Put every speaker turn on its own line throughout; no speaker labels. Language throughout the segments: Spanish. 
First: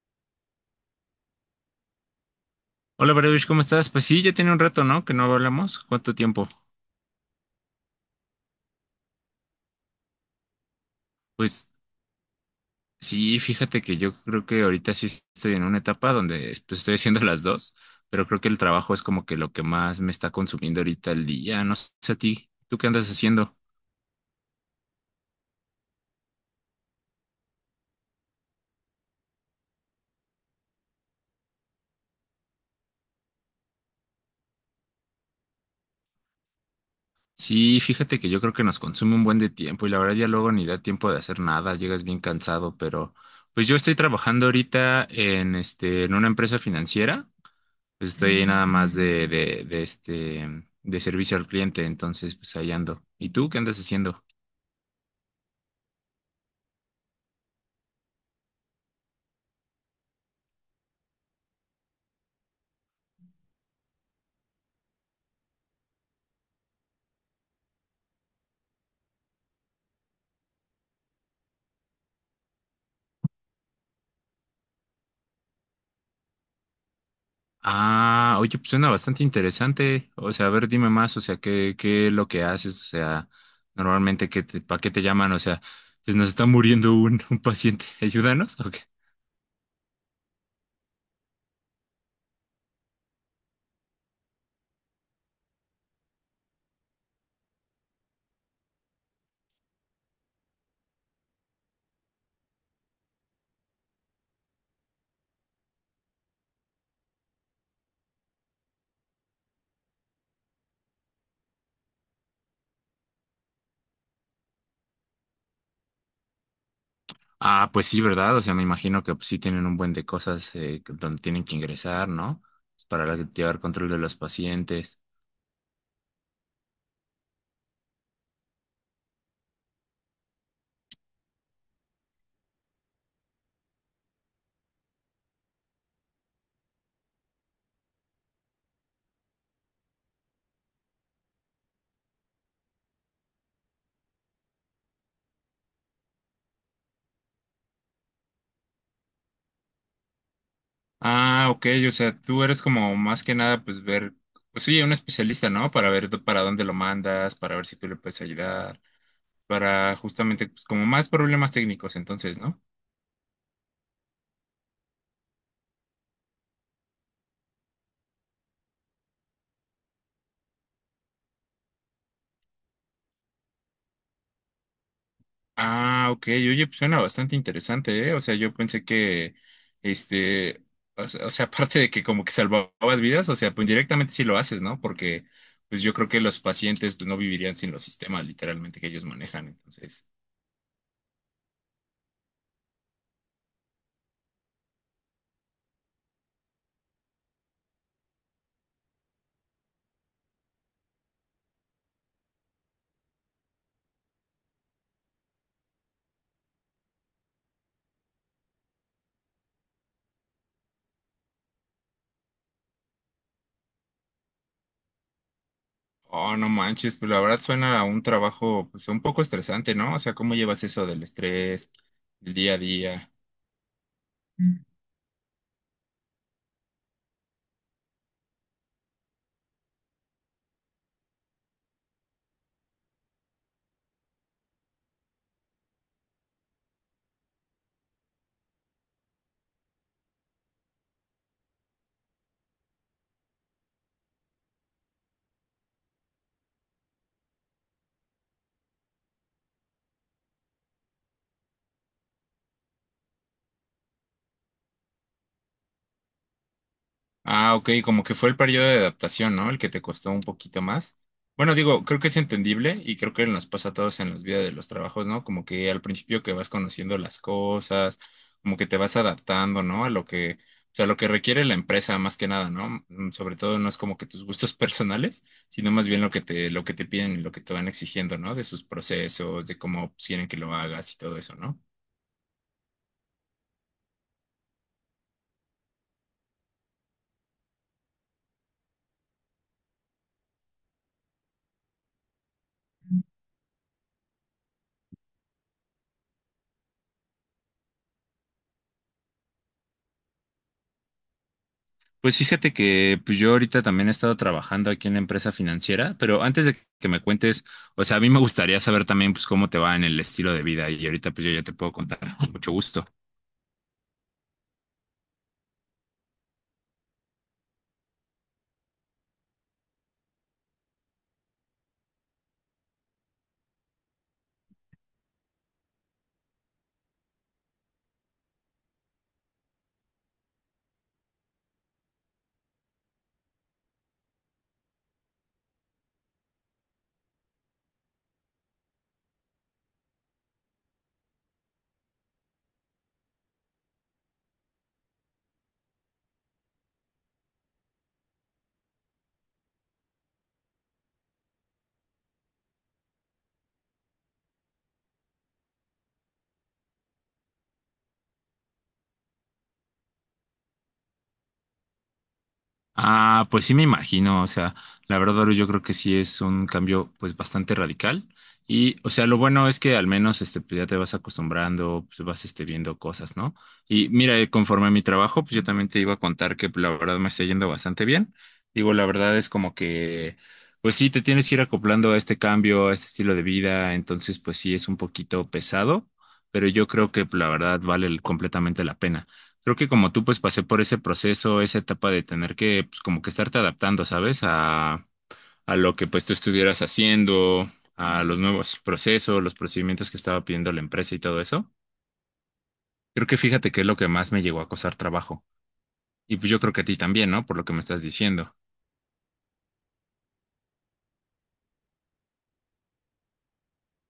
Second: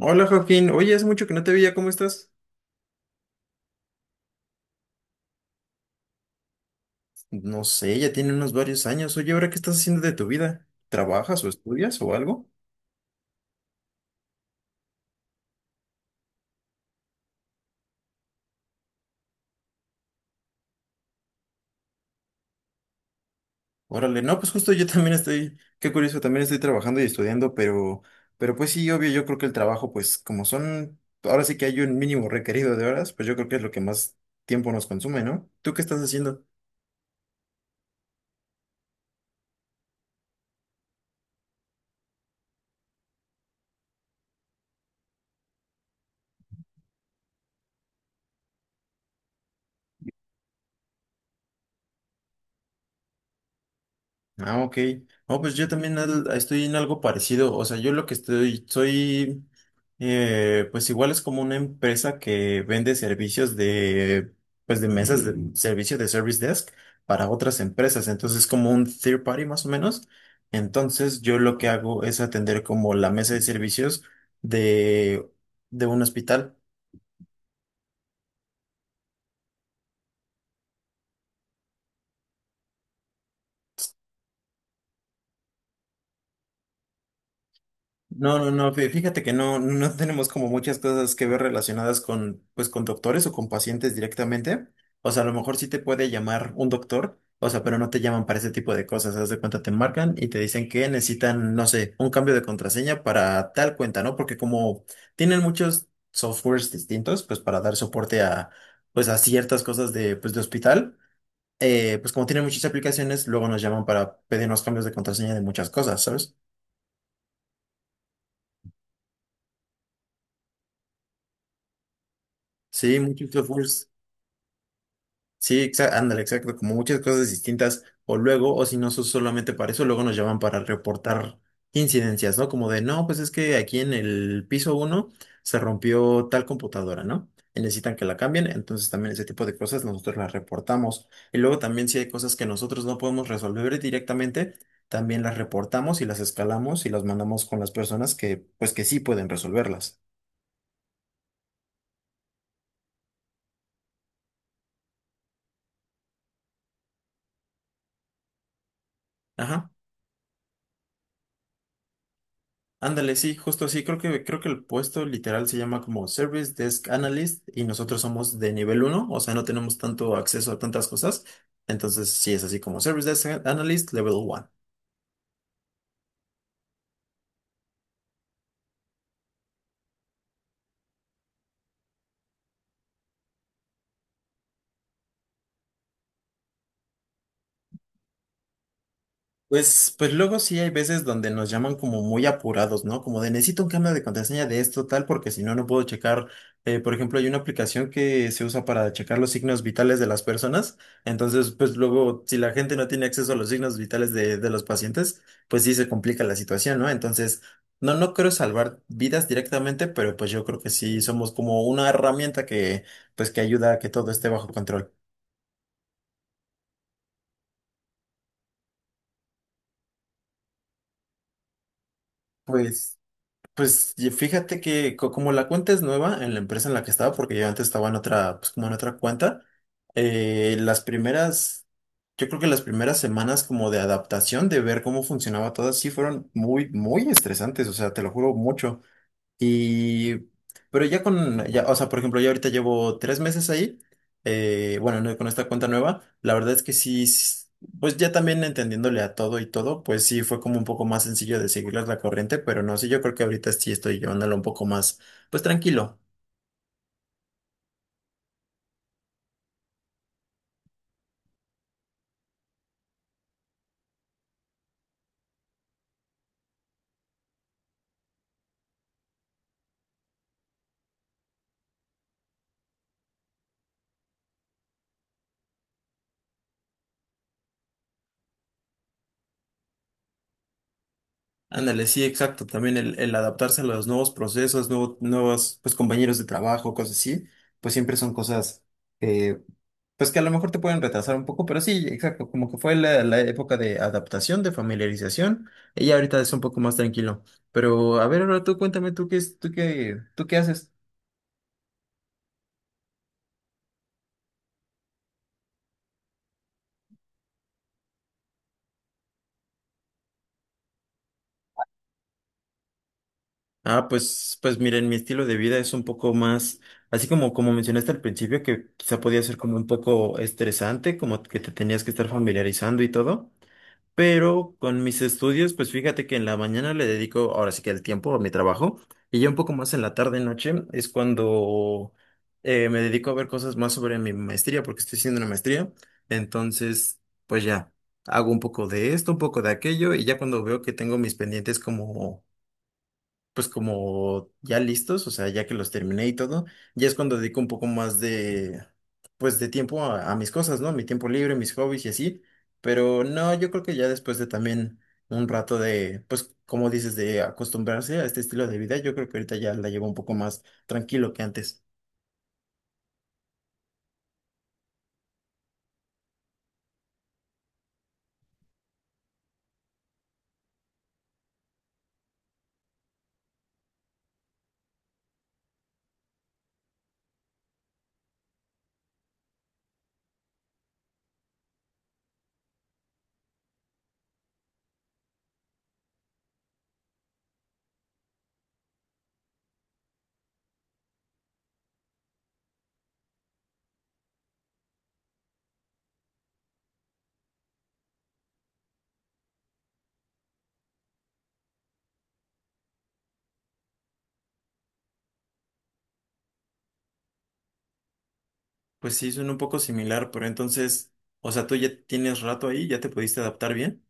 Hola Joaquín, oye, hace mucho que no te veía, ¿cómo estás?
Hola, Baruch, ¿cómo estás? Pues sí, ya tiene un rato, ¿no? Que no hablamos. ¿Cuánto tiempo?
No sé, ya tiene unos varios años. Oye, ¿ahora qué estás haciendo de tu vida? ¿Trabajas o
Pues
estudias o algo?
sí, fíjate que yo creo que ahorita sí estoy en una etapa donde pues, estoy haciendo las dos, pero creo que el trabajo es como que lo que más me está consumiendo ahorita el día. No sé a ti, ¿tú qué andas haciendo?
Órale, no, pues justo yo también estoy, qué curioso, también estoy trabajando y estudiando, pero pues sí, obvio, yo creo que el trabajo, pues como son, ahora sí que hay un mínimo requerido de horas, pues yo creo que es lo que más tiempo nos consume, ¿no? ¿Tú qué estás haciendo?
Sí, fíjate que yo creo que nos consume un buen de tiempo y la verdad ya luego ni da tiempo de hacer nada, llegas bien cansado, pero pues yo estoy trabajando ahorita en una empresa financiera. Pues estoy ahí nada más de servicio al cliente, entonces pues ahí ando. ¿Y tú qué andas haciendo?
Ah, ok. Oh, pues yo también estoy en algo parecido. O sea, yo lo que estoy, soy, pues igual es como una empresa que vende servicios de, pues de mesas de servicio de service desk para otras empresas. Entonces, es como un third party más o menos. Entonces, yo lo que hago es atender como la mesa de servicios de, de un hospital.
Ah, oye, pues suena bastante interesante. O sea, a ver, dime más, o sea, qué es lo que haces, o sea, normalmente qué te, ¿para qué te llaman? O sea, se nos está muriendo un, un paciente,
No, no,
ayúdanos, ¿o
no,
qué?
fí- fíjate que no, no tenemos como muchas cosas que ver relacionadas con, pues, con doctores o con pacientes directamente. O sea, a lo mejor sí te puede llamar un doctor, o sea, pero no te llaman para ese tipo de cosas. Haz de cuenta, te marcan y te dicen que necesitan, no sé, un cambio de contraseña para tal cuenta, ¿no? Porque como tienen muchos softwares distintos, pues para dar soporte a, pues, a ciertas cosas de, pues, de hospital, pues como tienen muchas aplicaciones, luego nos llaman para pedirnos cambios de contraseña de muchas cosas, ¿sabes?
Ah, pues sí, ¿verdad? O sea, me imagino que pues, sí tienen un buen de cosas donde tienen que ingresar, ¿no? Pues,
Sí,
para la-
muchos
llevar
softwares.
control de los pacientes.
Sí, ándale, exacto, como muchas cosas distintas, o luego, o si no son solamente para eso, luego nos llaman para reportar incidencias, ¿no? Como de, no, pues es que aquí en el piso uno se rompió tal computadora, ¿no? Y necesitan que la cambien, entonces también ese tipo de cosas nosotros las reportamos. Y luego también si hay cosas que nosotros no podemos resolver directamente, también las reportamos y las escalamos y las mandamos con las personas que, pues que sí pueden resolverlas.
Ah, ok, o sea, tú eres como más que nada, pues ver, pues sí, un especialista, ¿no? Para dónde lo mandas, para ver si tú le puedes ayudar,
Ajá.
para justamente, pues como más problemas técnicos, entonces, ¿no?
Ándale, sí, justo así. Creo que el puesto literal se llama como Service Desk Analyst y nosotros somos de nivel uno, o sea, no tenemos tanto acceso a tantas cosas. Entonces, sí es así como Service Desk Analyst Level 1.
Ah, ok, oye, pues suena bastante interesante, ¿eh? O sea, yo pensé que, este, o sea, aparte de que como que salvabas vidas, o sea, pues directamente sí lo haces, ¿no? Porque, pues yo creo que los pacientes, pues no vivirían sin los sistemas, literalmente, que ellos manejan,
Pues,
entonces.
pues luego sí hay veces donde nos llaman como muy apurados, ¿no? Como de necesito un cambio de contraseña de esto, tal, porque si no, no puedo checar. Por ejemplo, hay una aplicación que se usa para checar los signos vitales de las personas. Entonces, pues luego, si la gente no tiene acceso a los signos vitales de los pacientes, pues sí se complica la situación, ¿no? Entonces, no, no creo salvar vidas directamente, pero pues yo creo que sí somos como una herramienta que, pues que ayuda a que todo esté bajo control.
Oh, no manches, pues la verdad suena a un trabajo pues un poco estresante, ¿no? O sea, ¿cómo llevas eso del estrés, el día a
Pues.
día?
Pues y fíjate que como la cuenta es nueva en la empresa en la que estaba, porque yo antes estaba en otra, pues como en otra cuenta, las primeras, yo creo que las primeras semanas como de adaptación, de ver cómo funcionaba todo, sí fueron muy, muy estresantes, o sea, te lo juro mucho. Y, pero ya con, ya, o sea, por ejemplo, ya ahorita llevo tres meses ahí, bueno, no, con esta cuenta nueva, la verdad es que sí, pues ya también entendiéndole a todo y todo, pues sí fue como un poco más sencillo de seguirles la corriente, pero no sé, yo creo que ahorita sí estoy llevándolo un poco más, pues tranquilo.
Ah, ok, como que fue el periodo de adaptación, ¿no? El que te costó un poquito más. Bueno, digo, creo que es entendible y creo que nos pasa a todos en las vidas de los trabajos, ¿no? Como que al principio que vas conociendo las cosas, como que te vas adaptando, ¿no? A lo que, o sea, lo que requiere la empresa más que nada, ¿no? Sobre todo no es como que tus gustos personales, sino más bien lo que te piden y lo que te van exigiendo, ¿no? De sus procesos, de cómo quieren que lo hagas y todo eso, ¿no?
Ándale, sí, exacto. También el adaptarse a los nuevos procesos, nuevos pues, compañeros de trabajo, cosas así, pues siempre son cosas eh, pues que a lo mejor te pueden retrasar un poco, pero sí, exacto, como que fue la, la época de adaptación, de familiarización, y ya ahorita es un poco más tranquilo. Pero a ver, ahora tú cuéntame, ¿tú qué, es- tú qué haces?
Pues fíjate que pues yo ahorita también he estado trabajando aquí en la empresa financiera, pero antes de que me cuentes, o sea, a mí me gustaría saber también pues cómo te va en el estilo de vida y ahorita pues yo ya te puedo contar con mucho gusto.
Ah, pues, pues miren, mi estilo de vida es un poco más, así como, como mencionaste al principio, que quizá podía ser como un poco estresante, como que te tenías que estar familiarizando y todo. Pero con mis estudios, pues fíjate que en la mañana le dedico ahora sí que el tiempo a mi trabajo y ya un poco más en la tarde noche es cuando me dedico a ver cosas más sobre mi maestría porque estoy haciendo una maestría. Entonces, pues ya hago un poco de esto, un poco de aquello y ya cuando veo que tengo mis pendientes como pues como ya listos, o sea, ya que los terminé y todo, ya es cuando dedico un poco más de, pues de tiempo a mis cosas, ¿no? Mi tiempo libre, mis hobbies y así, pero no, yo creo que ya después de también un rato de, pues como dices, de acostumbrarse a este estilo de vida, yo creo que ahorita ya la llevo un poco más tranquilo que antes.
Ah, pues sí me imagino, o sea, la verdad, Baru, yo creo que sí es un cambio pues bastante radical y o sea, lo bueno es que al menos este pues ya te vas acostumbrando, pues vas este viendo cosas, ¿no? Y mira, conforme a mi trabajo, pues yo también te iba a contar que pues, la verdad me está yendo bastante bien. Digo, la verdad es como que pues sí te tienes que ir acoplando a este cambio, a este estilo de vida, entonces pues sí es un poquito pesado, pero yo creo que pues, la verdad vale completamente la pena. Creo que como tú, pues pasé por ese proceso, esa etapa de tener que, pues como que estarte adaptando, ¿sabes? A lo que pues tú estuvieras haciendo, a los nuevos procesos, los procedimientos que estaba pidiendo la empresa y todo eso. Creo que fíjate que es lo que más me llegó a costar trabajo. Y pues yo creo que a ti también, ¿no? Por lo que me estás diciendo.
Pues sí, suena un poco similar, pero entonces, o sea, tú ya tienes rato ahí, ya te pudiste adaptar bien.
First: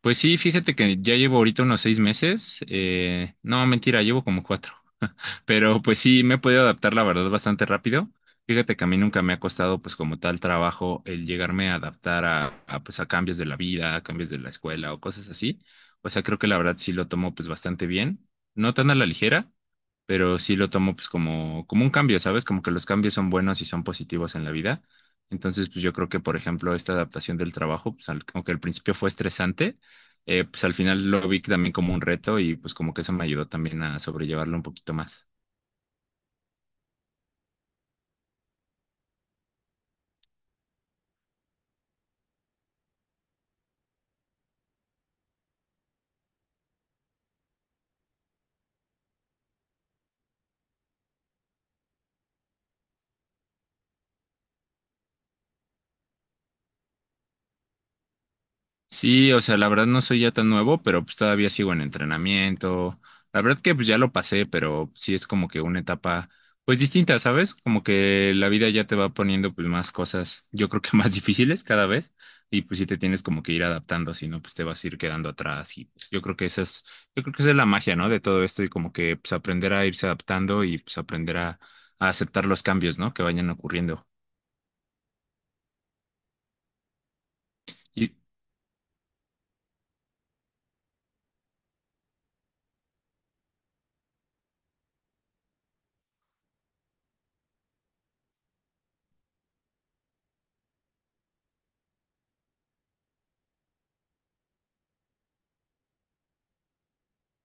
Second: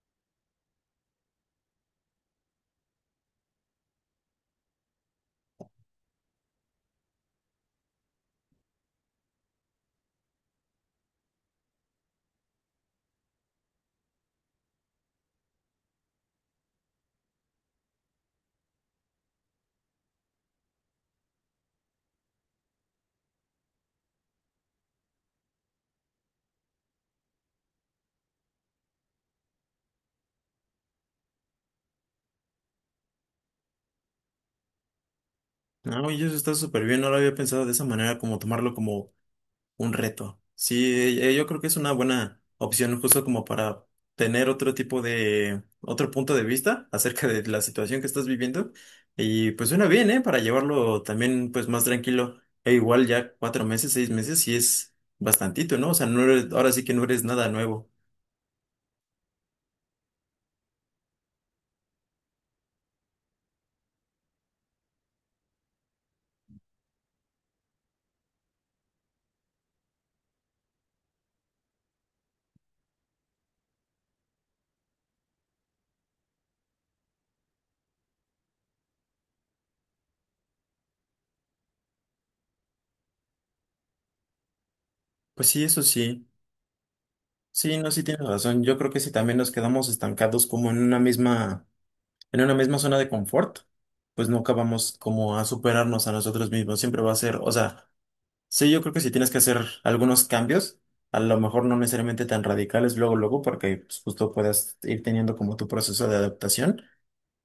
Pues sí, fíjate que ya llevo ahorita unos 6 meses. No, mentira, llevo como cuatro. Pero pues sí, me he podido adaptar, la verdad, bastante rápido. Fíjate que a mí nunca me ha costado, pues como tal trabajo, el llegarme a adaptar a cambios de la vida, a cambios de la escuela o cosas así. O sea, creo que la verdad sí lo tomo pues bastante bien. No tan a la ligera, pero sí lo tomo pues como, como un cambio, ¿sabes? Como que los cambios son buenos y son positivos en la vida. Entonces, pues yo creo que, por ejemplo, esta adaptación del trabajo, pues como que al principio fue estresante, pues al final lo vi también como un reto y pues como que eso me ayudó también a sobrellevarlo un poquito más.
No, y eso está súper bien, no lo había pensado de esa manera, como tomarlo como un reto. Sí, yo creo que es una buena opción justo como para tener otro tipo de, otro punto de vista acerca de la situación que estás viviendo. Y pues suena bien, ¿eh? Para llevarlo también pues más tranquilo. E igual ya cuatro meses, seis meses, sí es bastantito, ¿no? O sea, no eres- ahora sí que no eres nada nuevo.
Sí, o sea, la verdad no soy ya tan nuevo, pero pues todavía sigo en entrenamiento. La verdad que pues ya lo pasé, pero sí es como que una etapa pues distinta, ¿sabes? Como que la vida ya te va poniendo pues más cosas, yo creo que más difíciles cada vez y pues sí te tienes como que ir adaptando, si no pues te vas a ir quedando atrás y pues yo creo que esa es, yo creo que esa es la magia, ¿no? De todo esto y como que pues aprender a irse adaptando y pues aprender a aceptar los cambios, ¿no? Que vayan ocurriendo.
Pues sí, eso sí. Sí, no, sí
Y,
tienes razón. Yo creo que si también nos quedamos estancados como en una misma zona de confort, pues nunca vamos como a superarnos a nosotros mismos. Siempre va a ser, o sea, sí, yo creo que si tienes que hacer algunos cambios, a lo mejor no necesariamente tan radicales luego, luego, porque pues, justo puedas ir teniendo como tu proceso de adaptación,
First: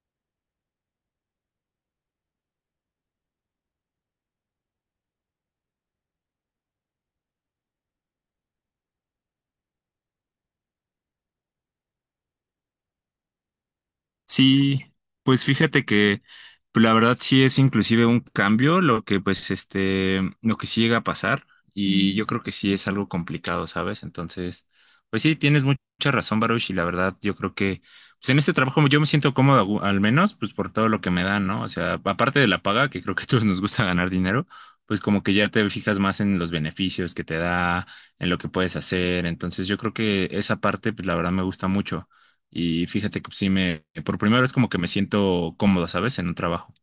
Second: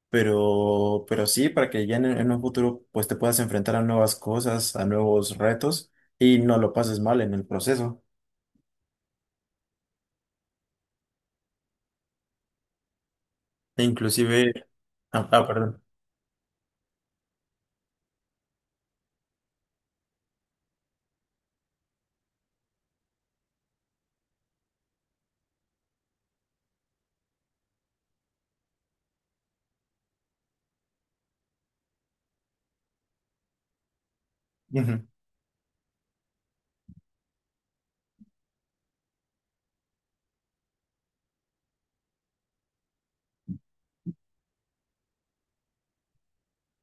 pero sí, para que ya en un futuro pues te puedas enfrentar a nuevas cosas, a nuevos retos y no lo pases mal en el proceso. E inclusive,
Sí, pues
perdón.
fíjate que pues, la verdad sí es inclusive un cambio lo que pues lo que sí llega a pasar y yo creo que sí es algo complicado, ¿sabes? Entonces, pues sí, tienes mucha razón, Baruch, y la verdad yo creo que pues en este trabajo yo me siento cómodo al menos pues por todo lo que me dan, ¿no? O sea, aparte de la paga, que creo que a todos nos gusta ganar dinero, pues
Ujú.
como que ya te fijas más en los beneficios que te da, en lo que puedes hacer, entonces yo creo que esa parte pues la verdad me gusta mucho. Y fíjate que sí me, por primera vez como que me siento cómodo, ¿sabes? En un trabajo.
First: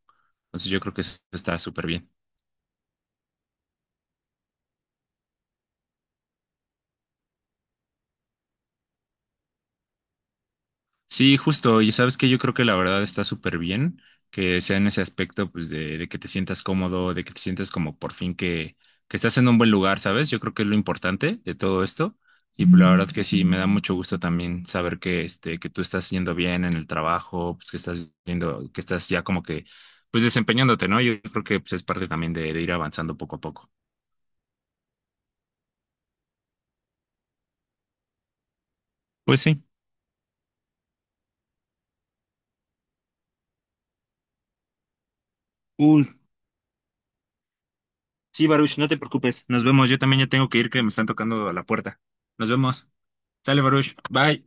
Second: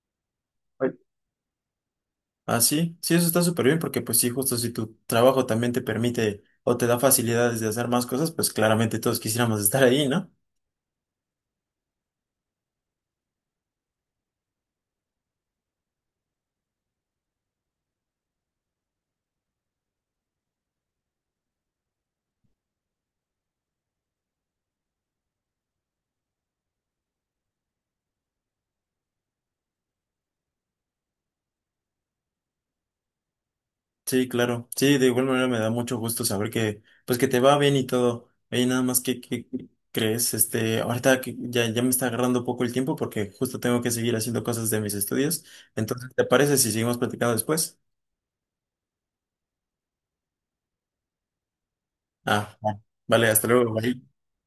Entonces yo
Ay.
creo que eso está súper bien.
Ah, sí, sí, eso está súper bien porque pues sí, justo si tu trabajo también te permite o te da facilidades de hacer más cosas, pues claramente todos quisiéramos estar ahí, ¿no?
Sí, justo, y sabes que yo creo que la verdad está súper bien que sea en ese aspecto, pues, de que te sientas cómodo, de que te sientas como por fin que, estás en un buen lugar, ¿sabes? Yo creo que es lo importante de todo esto. Y pues, la verdad que sí, me da mucho gusto también saber que, que tú estás yendo bien en el trabajo, pues que estás viendo, que estás ya como que, pues desempeñándote, ¿no? Yo creo que pues, es parte también de ir avanzando poco a poco.
Sí, claro. Sí, de igual manera me da mucho gusto saber que, pues que te va bien y todo. Oye, nada más
Pues
que
sí.
crees, este, ahorita que ya, ya me está agarrando un poco el tiempo porque justo tengo que seguir haciendo cosas de mis estudios.
Uy,
Entonces, ¿te parece si seguimos platicando después?
sí, Baruch, no te preocupes. Nos vemos. Yo también ya tengo que ir, que me están tocando a la puerta. Nos
Ah, va.
vemos.
Vale, hasta
Sale,
luego.
Baruch.
Bye.
Bye.